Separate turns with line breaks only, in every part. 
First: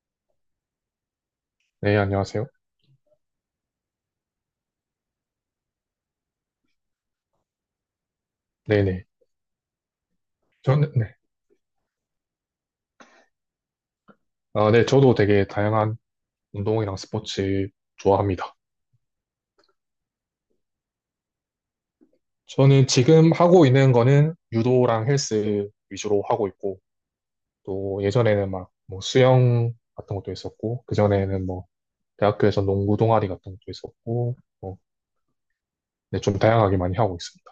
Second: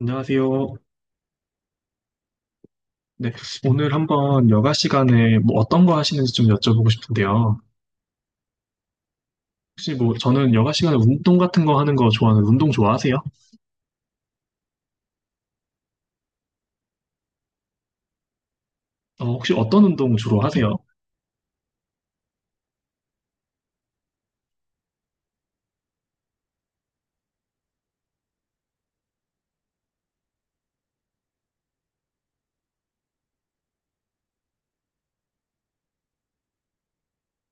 안녕하세요.
네, 안녕하세요.
네, 오늘 한번 여가 시간에 뭐 어떤 거 하시는지 좀 여쭤보고 싶은데요.
네네.
혹시 뭐 저는 여가
저는,
시간에
네.
운동 같은 거 하는 거 좋아하는 운동 좋아하세요?
아, 네, 저도 되게 다양한 운동이랑 스포츠 좋아합니다.
어, 혹시 어떤 운동 주로 하세요?
저는 지금 하고 있는 거는 유도랑 헬스 위주로 하고 있고, 또 예전에는 막 뭐 수영 같은 것도 있었고, 그전에는 뭐 대학교에서 농구 동아리 같은 것도 있었고, 뭐, 네, 좀 다양하게 많이 하고 있습니다.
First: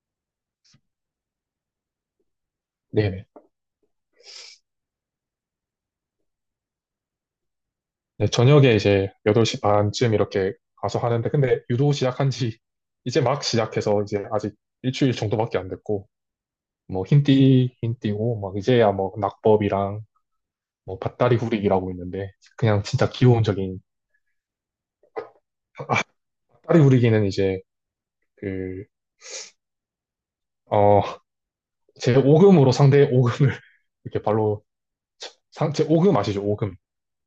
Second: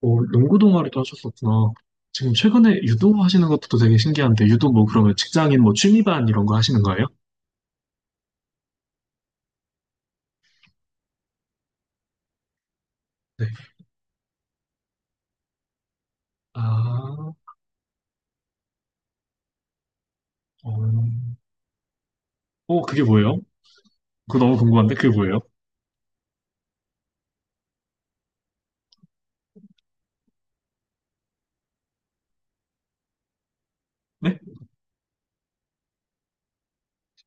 어, 농구 동아리도 하셨었구나. 지금 최근에 유도
네네.
하시는 것도 되게 신기한데 유도 뭐 그러면 직장인 뭐 취미반 이런 거 하시는 거예요?
네, 저녁에 이제 8시 반쯤 이렇게 가서 하는데, 근데 유도 시작한 지 이제 막
네.
시작해서 이제 아직 일주일 정도밖에 안 됐고, 뭐
아,
흰띠고 막 이제야 뭐 낙법이랑
어,
뭐 밭다리 구리기라고 있는데 그냥
그게
진짜
뭐예요?
기본적인.
그거 너무 궁금한데 그게 뭐예요?
밭다리 구리기는 이제 그 어 제 오금으로 상대의 오금을 이렇게
네?
발로 상, 제 오금 아시죠? 오금.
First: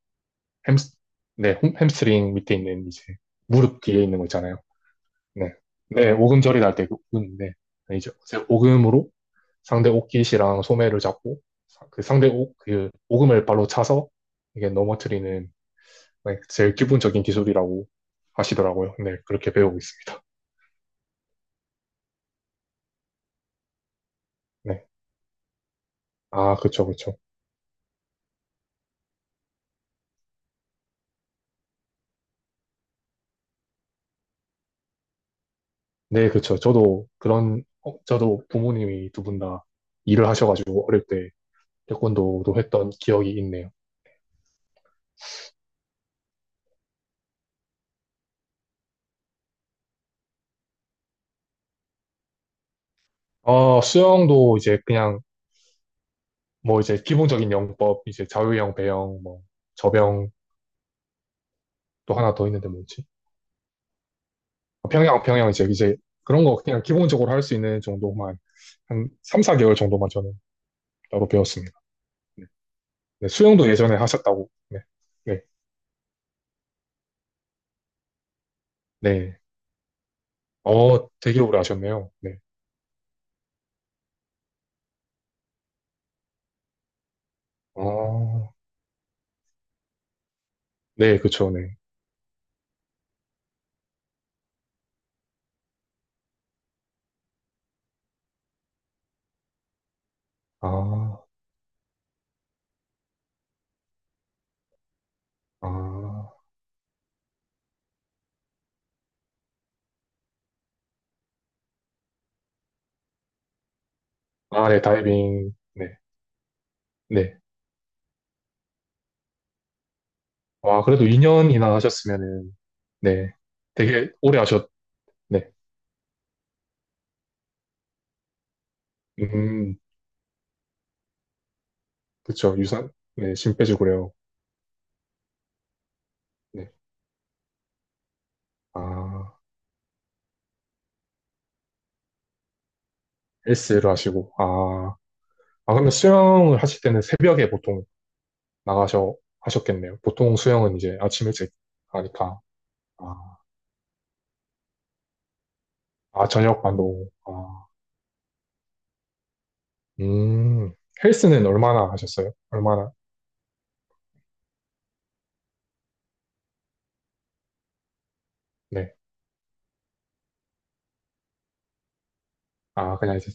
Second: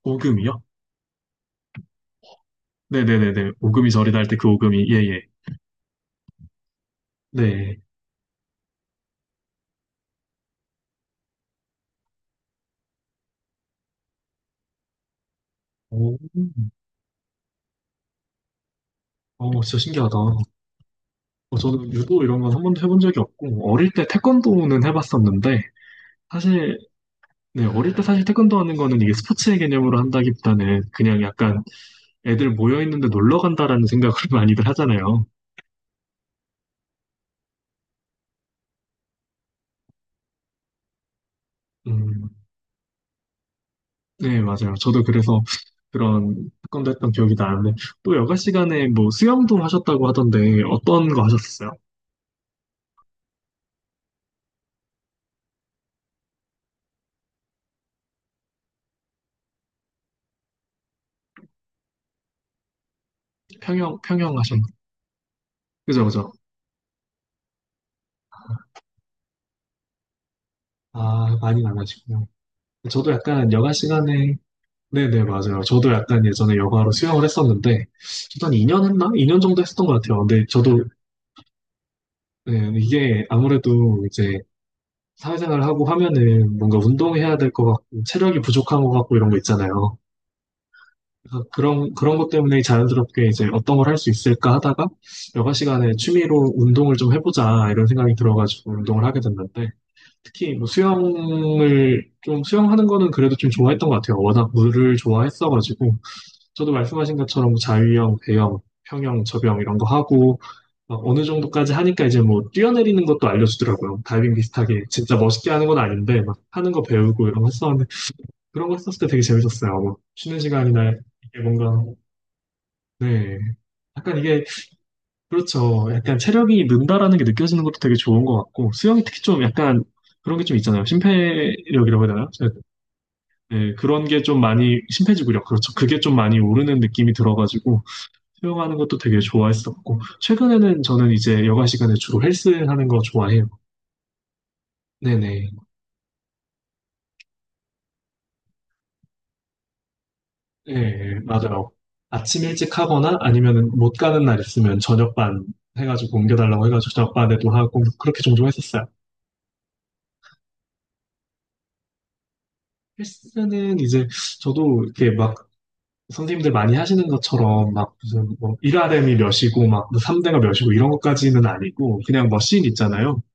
오금이요?
햄스, 네, 햄스트링 밑에 있는 이제
네네네네.
무릎
오금이
뒤에 있는
저리다
거
할 때 그
있잖아요.
오금이 예예.
네, 네 오금절이 날 때그금인데
네.
이제 제 오금으로 상대 옷깃이랑 소매를 잡고 그 상대 옷 그 오금을 발로 차서 이게 넘어뜨리는.
오,
네, 제일 기본적인 기술이라고 하시더라고요. 네, 그렇게
어,
배우고
진짜 신기하다.
있습니다.
어, 저는 유도 이런 건 한 번도 해본 적이 없고, 어릴 때 태권도는
네.
해봤었는데,
아,
사실,
그쵸, 그쵸.
네, 어릴 때 사실 태권도 하는 거는 이게 스포츠의 개념으로 한다기보다는 그냥 약간 애들 모여있는데 놀러 간다라는 생각을 많이들 하잖아요.
네, 그쵸. 저도 그런, 어, 저도 부모님이 두 분 다 일을 하셔가지고 어릴 때
음,
태권도도 했던 기억이 있네요.
네, 맞아요. 저도 그래서 그런 태권도 했던 기억이 나는데, 또 여가 시간에 뭐 수영도 하셨다고 하던데, 어떤 거 하셨어요?
어, 수영도 이제 그냥 뭐 이제 기본적인 영법, 이제 자유형, 배영, 뭐 접영 또 하나 더 있는데 뭐지?
평영, 평영 하셨나요?
아, 평영 이제
그죠, 그죠.
그런 거 그냥 기본적으로 할 수 있는 정도만 한 3, 4개월 정도만 저는 따로
아, 많이
배웠습니다.
안 하시구나.
네.
저도
네,
약간
수영도
여가
예전에
시간에
하셨다고. 네.
네네,
네.
맞아요. 저도 약간 예전에 여가로 수영을 했었는데, 저도 한 2년 했나?
네.
2년 정도 했었던 것 같아요. 근데 저도,
어, 되게 오래 하셨네요. 네.
네, 이게 아무래도 이제 사회생활을 하고 하면은 뭔가 운동해야 될 것 같고, 체력이
아,
부족한 것 같고 이런 거 있잖아요.
네,
그래서
그쵸, 네.
그런 것 때문에 자연스럽게 이제 어떤 걸 할 수 있을까 하다가, 여가 시간에 취미로 운동을 좀 해보자, 이런 생각이 들어가지고 운동을 하게 됐는데, 특히 뭐
아,
좀 수영하는 거는 그래도 좀 좋아했던 것 같아요. 워낙 물을 좋아했어가지고,
아,
저도 말씀하신 것처럼 뭐 자유형, 배영, 평영, 접영 이런 거 하고 막 어느 정도까지 하니까 이제 뭐 뛰어내리는 것도 알려주더라고요. 다이빙
아, 네,
비슷하게 진짜 멋있게
다이빙.
하는 건
네,
아닌데 막 하는 거 배우고
네.
이런 거 했었는데 그런 거 했었을 때 되게 재밌었어요. 뭐 쉬는
와,
시간이나
그래도
이게
2년이나
뭔가
하셨으면은, 네.
네,
되게
약간
오래
이게
하셨, 네.
그렇죠. 약간 체력이 는다라는 게 느껴지는 것도 되게 좋은 것 같고 수영이 특히 좀
음,
약간 그런 게 좀 있잖아요. 심폐력이라고 해야 되나요?
그쵸, 유산, 네, 심
네, 그런
빼주고요.
게 좀 많이 심폐지구력 그렇죠. 그게 좀 많이
네.
오르는 느낌이 들어가지고 수영하는
아,
것도 되게 좋아했었고, 최근에는 저는 이제 여가 시간에 주로 헬스 하는 거 좋아해요.
헬스를 하시고, 아,
네네.
아, 그러면 수영을 하실 때는 새벽에 보통 나가셔, 하셨겠네요. 보통 수영은 이제
예,
아침 일찍
맞아요.
하니까,
아침 일찍 하거나
아,
아니면은 못 가는 날 있으면 저녁반 해가지고
아, 저녁
옮겨달라고 해가지고
반도,
저녁반에도
아.
하고, 그렇게 종종 했었어요.
음, 헬스는 얼마나 하셨어요? 얼마나?
헬스는 이제 저도 이렇게 막 선생님들 많이 하시는 것처럼 막 무슨 뭐
네.
1RM이 몇이고 막 3대가 몇이고 이런 것까지는 아니고, 그냥 머신
아, 그냥
있잖아요.
이제,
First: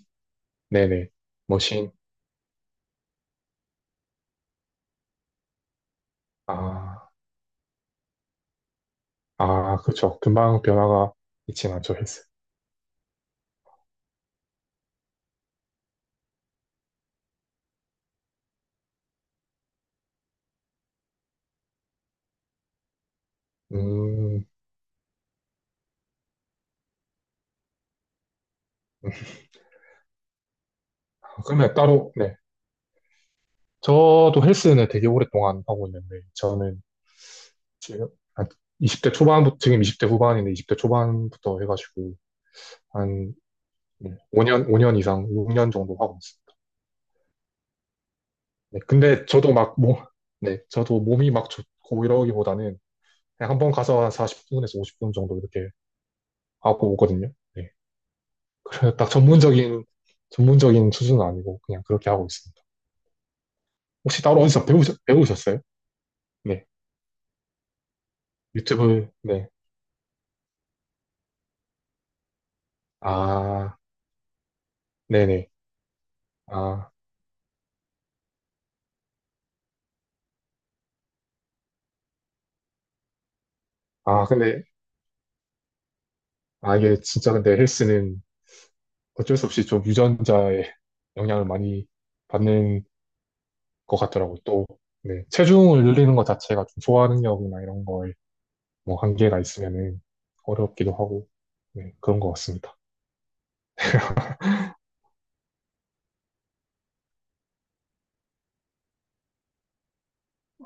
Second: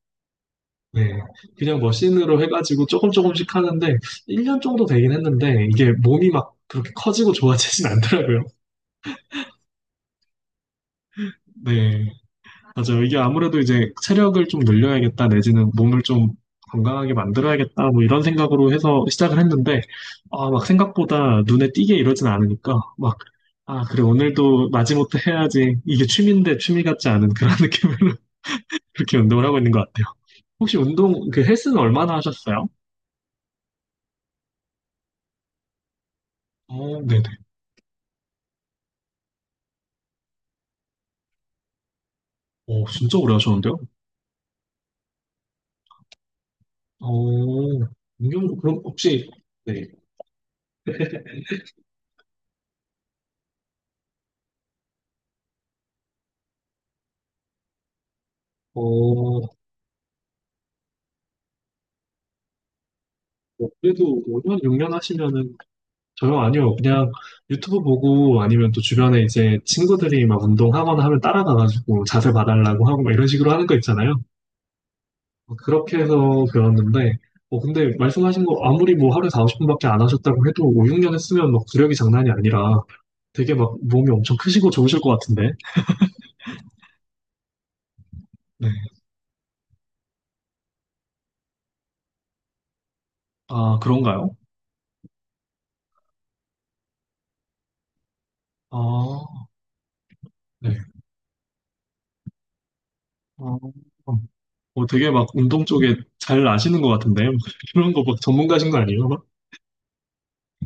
네네.
네. 그냥
머신.
머신으로 해가지고 조금씩 하는데, 1년 정도 되긴 했는데, 이게 몸이 막 그렇게
아,
커지고 좋아지진 않더라고요.
아, 그렇죠. 금방 변화가 있진 않죠,
네.
헬스.
맞아요. 이게 아무래도 이제 체력을 좀 늘려야겠다, 내지는 몸을 좀 건강하게 만들어야겠다, 뭐 이런 생각으로 해서 시작을 했는데, 아, 막 생각보다 눈에 띄게 이러진 않으니까, 막, 아, 그래,
음,
오늘도 마지못해 해야지. 이게 취미인데 취미 같지 않은 그런 느낌으로
음.
그렇게 운동을 하고 있는 것 같아요. 혹시 운동, 그
그러면
헬스는
따로,
얼마나
네.
하셨어요?
저도 헬스는 되게 오랫동안 하고 있는데, 저는
어, 네네.
지금 한 20대 초반부터, 지금 20대 후반인데, 20대 초반부터 해가지고,
오, 진짜 오래
한
하셨는데요?
5년, 5년 이상, 6년 정도 하고 있습니다.
어, 경 그럼
네. 근데
혹시,
저도 막,
네,
뭐, 네. 저도 몸이 막 좋고 이러기보다는, 그냥 한번 가서 한 40분에서 50분 정도 이렇게 하고 오거든요. 네.
어,
딱
뭐
전문적인 수준은 아니고 그냥 그렇게 하고 있습니다.
그래도
혹시 따로
5년,
어디서
6년 하시면은
배우셨어요?
저요,
네.
아니요. 그냥 유튜브 보고 아니면 또
유튜브,
주변에
네.
이제 친구들이 막 운동하거나 하면 따라가가지고 자세 봐달라고 하고 막 이런 식으로 하는 거
아,
있잖아요.
네네.
어, 그렇게 해서
아,
배웠는데, 어, 근데 말씀하신 거 아무리 뭐 하루에 40분밖에 안 하셨다고 해도 5, 6년 했으면 막 구력이 장난이 아니라 되게 막 몸이
아,
엄청
근데,
크시고 좋으실 것 같은데.
아, 이게 진짜 근데 헬스는
네.
어쩔 수 없이 좀 유전자의 영향을 많이 받는
아,
것
그런가요?
같더라고요. 또, 네. 체중을 늘리는 것 자체가 좀 소화 능력이나 이런 거에 뭐 한계가
아,
있으면은
네.
어렵기도 하고, 네. 그런 것 같습니다.
어, 되게 막 운동 쪽에 잘 아시는 것 같은데? 막 이런 거 막 전문가신 거 아니에요? 막?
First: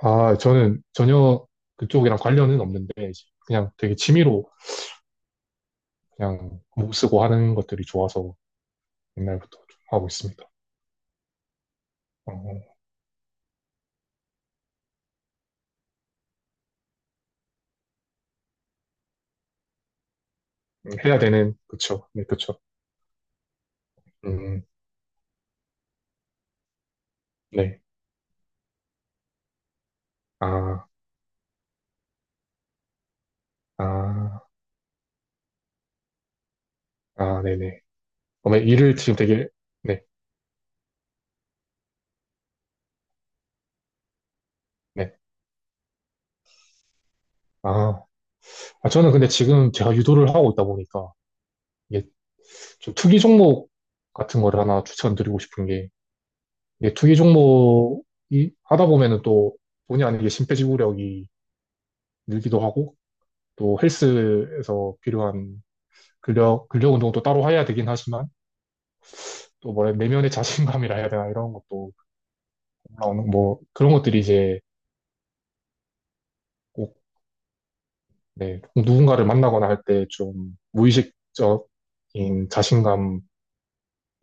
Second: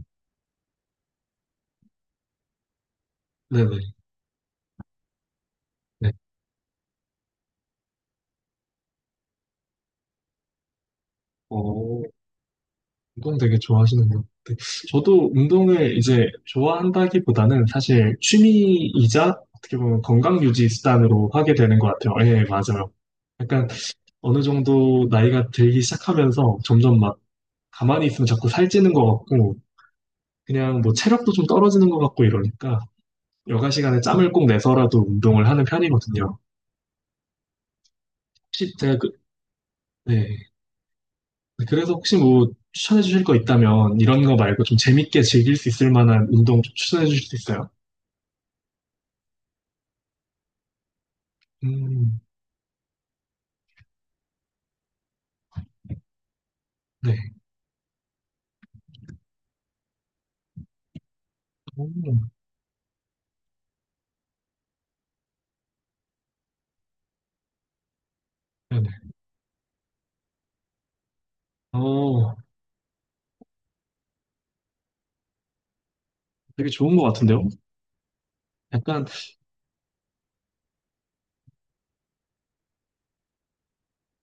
아, 저는 전혀 그쪽이랑 관련은 없는데, 이제 그냥
네네.
되게 취미로
네.
그냥 목 쓰고 하는 것들이 좋아서 옛날부터 좀 하고 있습니다.
어,
어,
운동 되게 좋아하시는 것 같아요. 저도 운동을 이제 좋아한다기보다는 사실 취미이자 어떻게 보면 건강 유지
해야
수단으로 하게
되는,
되는 것
그쵸.
같아요.
네,
예,
그쵸.
맞아요. 약간 어느
음,
정도 나이가 들기 시작하면서 점점 막
네.
가만히 있으면 자꾸 살찌는 것 같고 그냥
아,
뭐 체력도 좀 떨어지는 것 같고 이러니까 여가 시간에 짬을
아,
꼭 내서라도 운동을 하는 편이거든요.
아, 네네. 그머
혹시
일을
제가 그,
지금 되게, 네,
네. 네, 그래서 혹시 뭐 추천해 주실 거 있다면 이런 거 말고 좀
네.
재밌게 즐길 수 있을 만한 운동 좀 추천해 주실 수 있어요?
아, 아, 저는 근데 지금 제가 유도를 하고 있다 보니까 이게
음,
좀 투기 종목 같은 거를 하나 추천드리고 싶은 게 이게 투기
네.
종목이 하다 보면은 또 본의 아니게 심폐지구력이
오,
늘기도 하고 또 헬스에서 필요한 근력 운동도 따로 해야 되긴 하지만
네네.
또 뭐래 내면의 자신감이라 해야 되나 이런 것도
어,
올라오는 뭐 그런 것들이 이제
되게 좋은
꼭,
것 같은데요?
네, 꼭
약간,
누군가를 만나거나 할 때 좀 무의식적인 자신감의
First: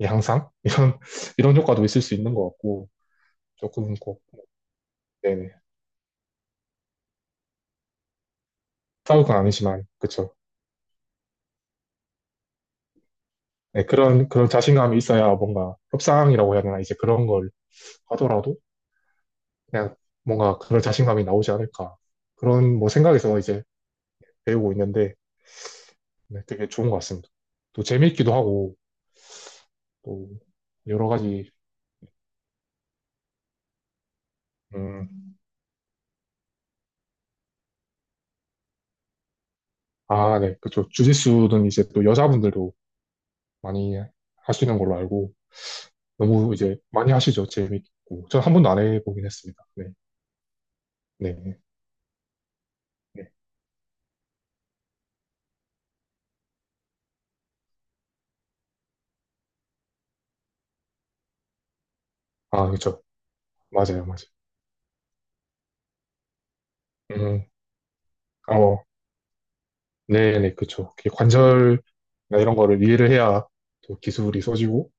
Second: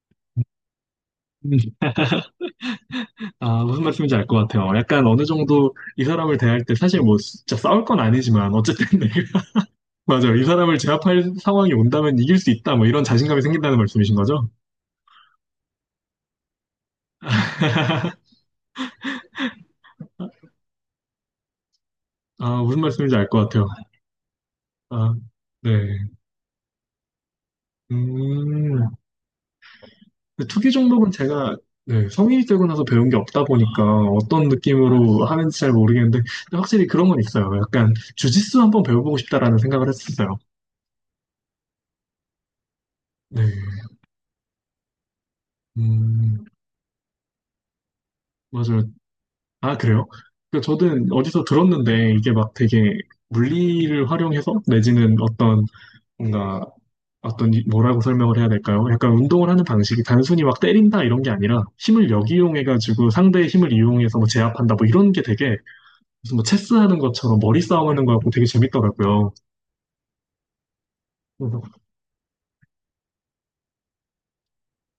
향상 이런
음,
이런 효과도 있을 수 있는 것 같고
아, 무슨
조금
말씀인지
꼭,
알 것 같아요. 약간 어느
네네,
정도 이 사람을 대할 때 사실 뭐 진짜 싸울 건 아니지만 어쨌든, 네.
싸울 건 아니지만 그쵸.
맞아요. 이 사람을 제압할 상황이 온다면 이길 수 있다. 뭐 이런 자신감이 생긴다는
네,
말씀이신
그런
거죠?
그런 자신감이 있어야 뭔가 협상이라고 해야 되나 이제 그런 걸 하더라도 그냥 뭔가 그런 자신감이 나오지 않을까
아,
그런
무슨
뭐
말씀인지 알
생각에서
것
이제
같아요.
배우고 있는데
아, 네.
네, 되게 좋은 것 같습니다. 또 재미있기도 하고
음,
또
근데 투기
여러
종목은
가지.
제가 네, 성인이 되고 나서 배운 게 없다 보니까 어떤 느낌으로
음,
하는지 잘 모르겠는데 근데 확실히 그런 건 있어요. 약간 주짓수 한번 배워보고 싶다라는 생각을 했었어요.
아, 네, 그쵸. 주짓수는 이제 또 여자분들도
네,
많이 하시는 걸로 알고
음,
너무 이제 많이 하시죠. 재밌고 전 한 번도 안
맞아요.
해보긴 했습니다.
아,
네,
그래요? 그 저는
네,
어디서
네.
들었는데 이게 막 되게
네.
물리를 활용해서 내지는 어떤 뭔가 어떤 뭐라고 설명을 해야 될까요? 약간 운동을 하는 방식이 단순히 막 때린다 이런 게 아니라 힘을
아, 그쵸.
역이용해가지고 상대의 힘을
맞아요,
이용해서
맞아요.
뭐 제압한다 뭐 이런 게 되게 무슨 뭐 체스 하는 것처럼
음,
머리 싸움 하는 거고 되게
어,
재밌더라고요.
네, 네, 그쵸. 이게
그래서
관절이나 이런 거를 이해를 해야 또 기술이 써지고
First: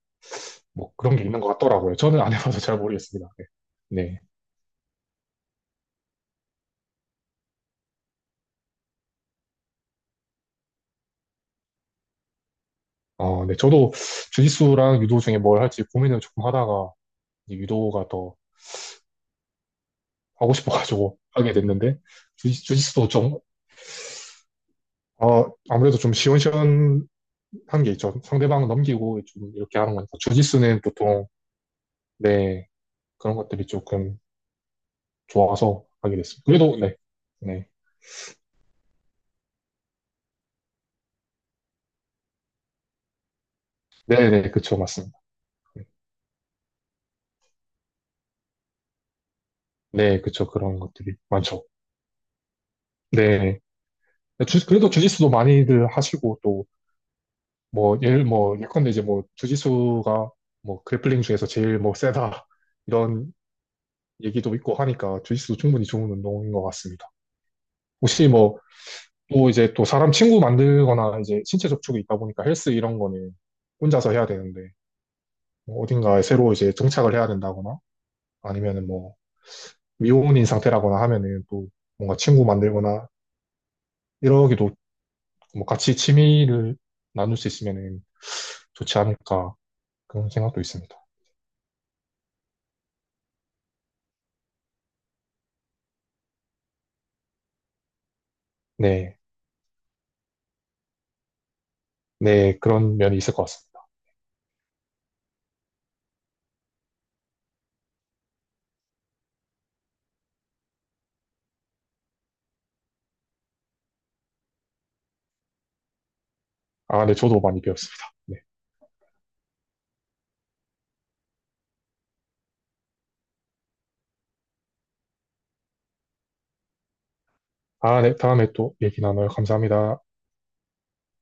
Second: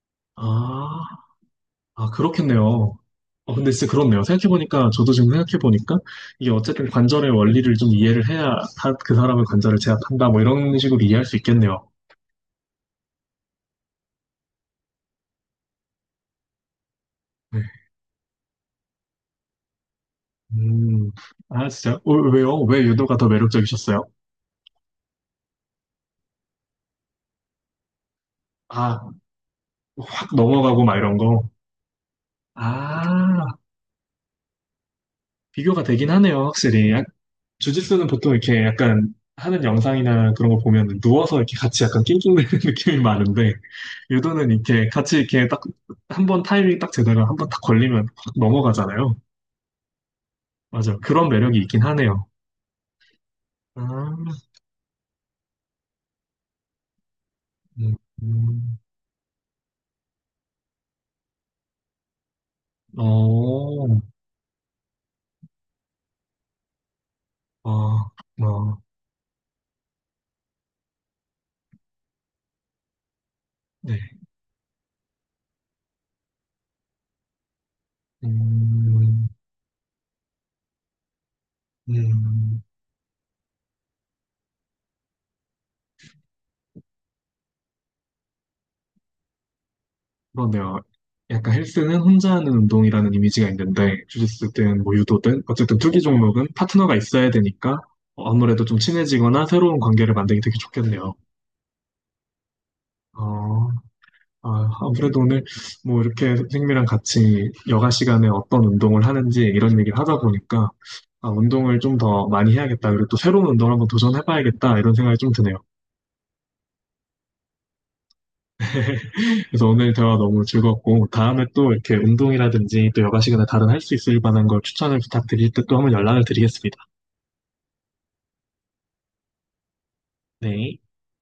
뭐 그런
아,
게 있는 것 같더라고요.
아,
저는 안 해봐서 잘
그렇겠네요.
모르겠습니다. 네,
어, 근데 진짜
네.
그렇네요. 생각해보니까, 저도 지금 생각해보니까, 이게 어쨌든 관절의 원리를 좀 이해를 해야 그 사람의 관절을 제압한다, 뭐 이런 식으로 이해할 수 있겠네요.
어, 네, 저도 주짓수랑 유도 중에 뭘 할지 고민을 조금 하다가 이제
네.
유도가 더 하고
음,
싶어가지고 하게
아,
됐는데
진짜? 어, 왜요? 왜
주짓수도
유도가 더
좀,
매력적이셨어요?
어, 아무래도 좀 시원시원한 게 있죠. 상대방
아,
넘기고 좀 이렇게 하는 거니까
팍
주짓수는
넘어가고 막 이런
보통
거.
네, 그런
아,
것들이 조금
비교가
좋아서
되긴
하게 됐어요.
하네요,
그래도
확실히.
네, 네,
주짓수는 보통 이렇게 약간 하는 영상이나 그런 거 보면 누워서 이렇게 같이 약간 낑낑대는 느낌이 많은데
네, 네,
유도는
그쵸,
이렇게 같이
맞습니다.
이렇게 딱 한번 타이밍 딱 제대로 한 번 딱 걸리면 확 넘어가잖아요.
네, 그쵸, 그런
맞아.
것들이
그런 매력이
많죠.
있긴 하네요.
네,
아,
그래도 주짓수도 많이들 하시고 또
음,
뭐
음,
예컨대 이제 뭐 주짓수가 뭐 그래플링 중에서 제일 뭐 세다 이런
어,
얘기도 있고 하니까 주짓수도 충분히 좋은 운동인 것 같습니다.
아,
혹시 뭐,
아,
또 이제 또 사람 친구 만들거나 이제 신체 접촉이 있다 보니까 헬스 이런 거는
네.
혼자서 해야 되는데, 뭐 어딘가에 새로 이제 정착을 해야 된다거나, 아니면은 뭐,
음,
미혼인 상태라거나 하면은 또 뭔가 친구
음.
만들거나, 이러기도 뭐 같이 취미를 나눌 수 있으면은 좋지 않을까, 그런 생각도
그러네요.
있습니다.
약간 헬스는 혼자 하는 운동이라는 이미지가 있는데, 주짓수든 뭐 유도든, 어쨌든 투기 종목은 파트너가 있어야 되니까, 어, 아무래도 좀
네.
친해지거나 새로운 관계를 만들기 되게 좋겠네요.
네, 그런 면이 있을 것
어,
같습니다.
아, 아무래도 오늘 뭐 이렇게 선생님이랑 같이 여가 시간에 어떤 운동을 하는지 이런 얘기를 하다 보니까, 아, 운동을 좀 더 많이 해야겠다. 그리고 또 새로운 운동을 한번 도전해봐야겠다. 이런 생각이 좀 드네요.
아, 네, 저도 많이 배웠습니다. 네.
그래서 오늘 대화 너무 즐겁고 다음에 또 이렇게 운동이라든지 또 여가 시간에 다른 할 수 있을 만한 걸 추천을 부탁드릴 때 또 한번 연락을 드리겠습니다.
아, 네, 다음에 또 얘기 나눠요. 감사합니다.
네.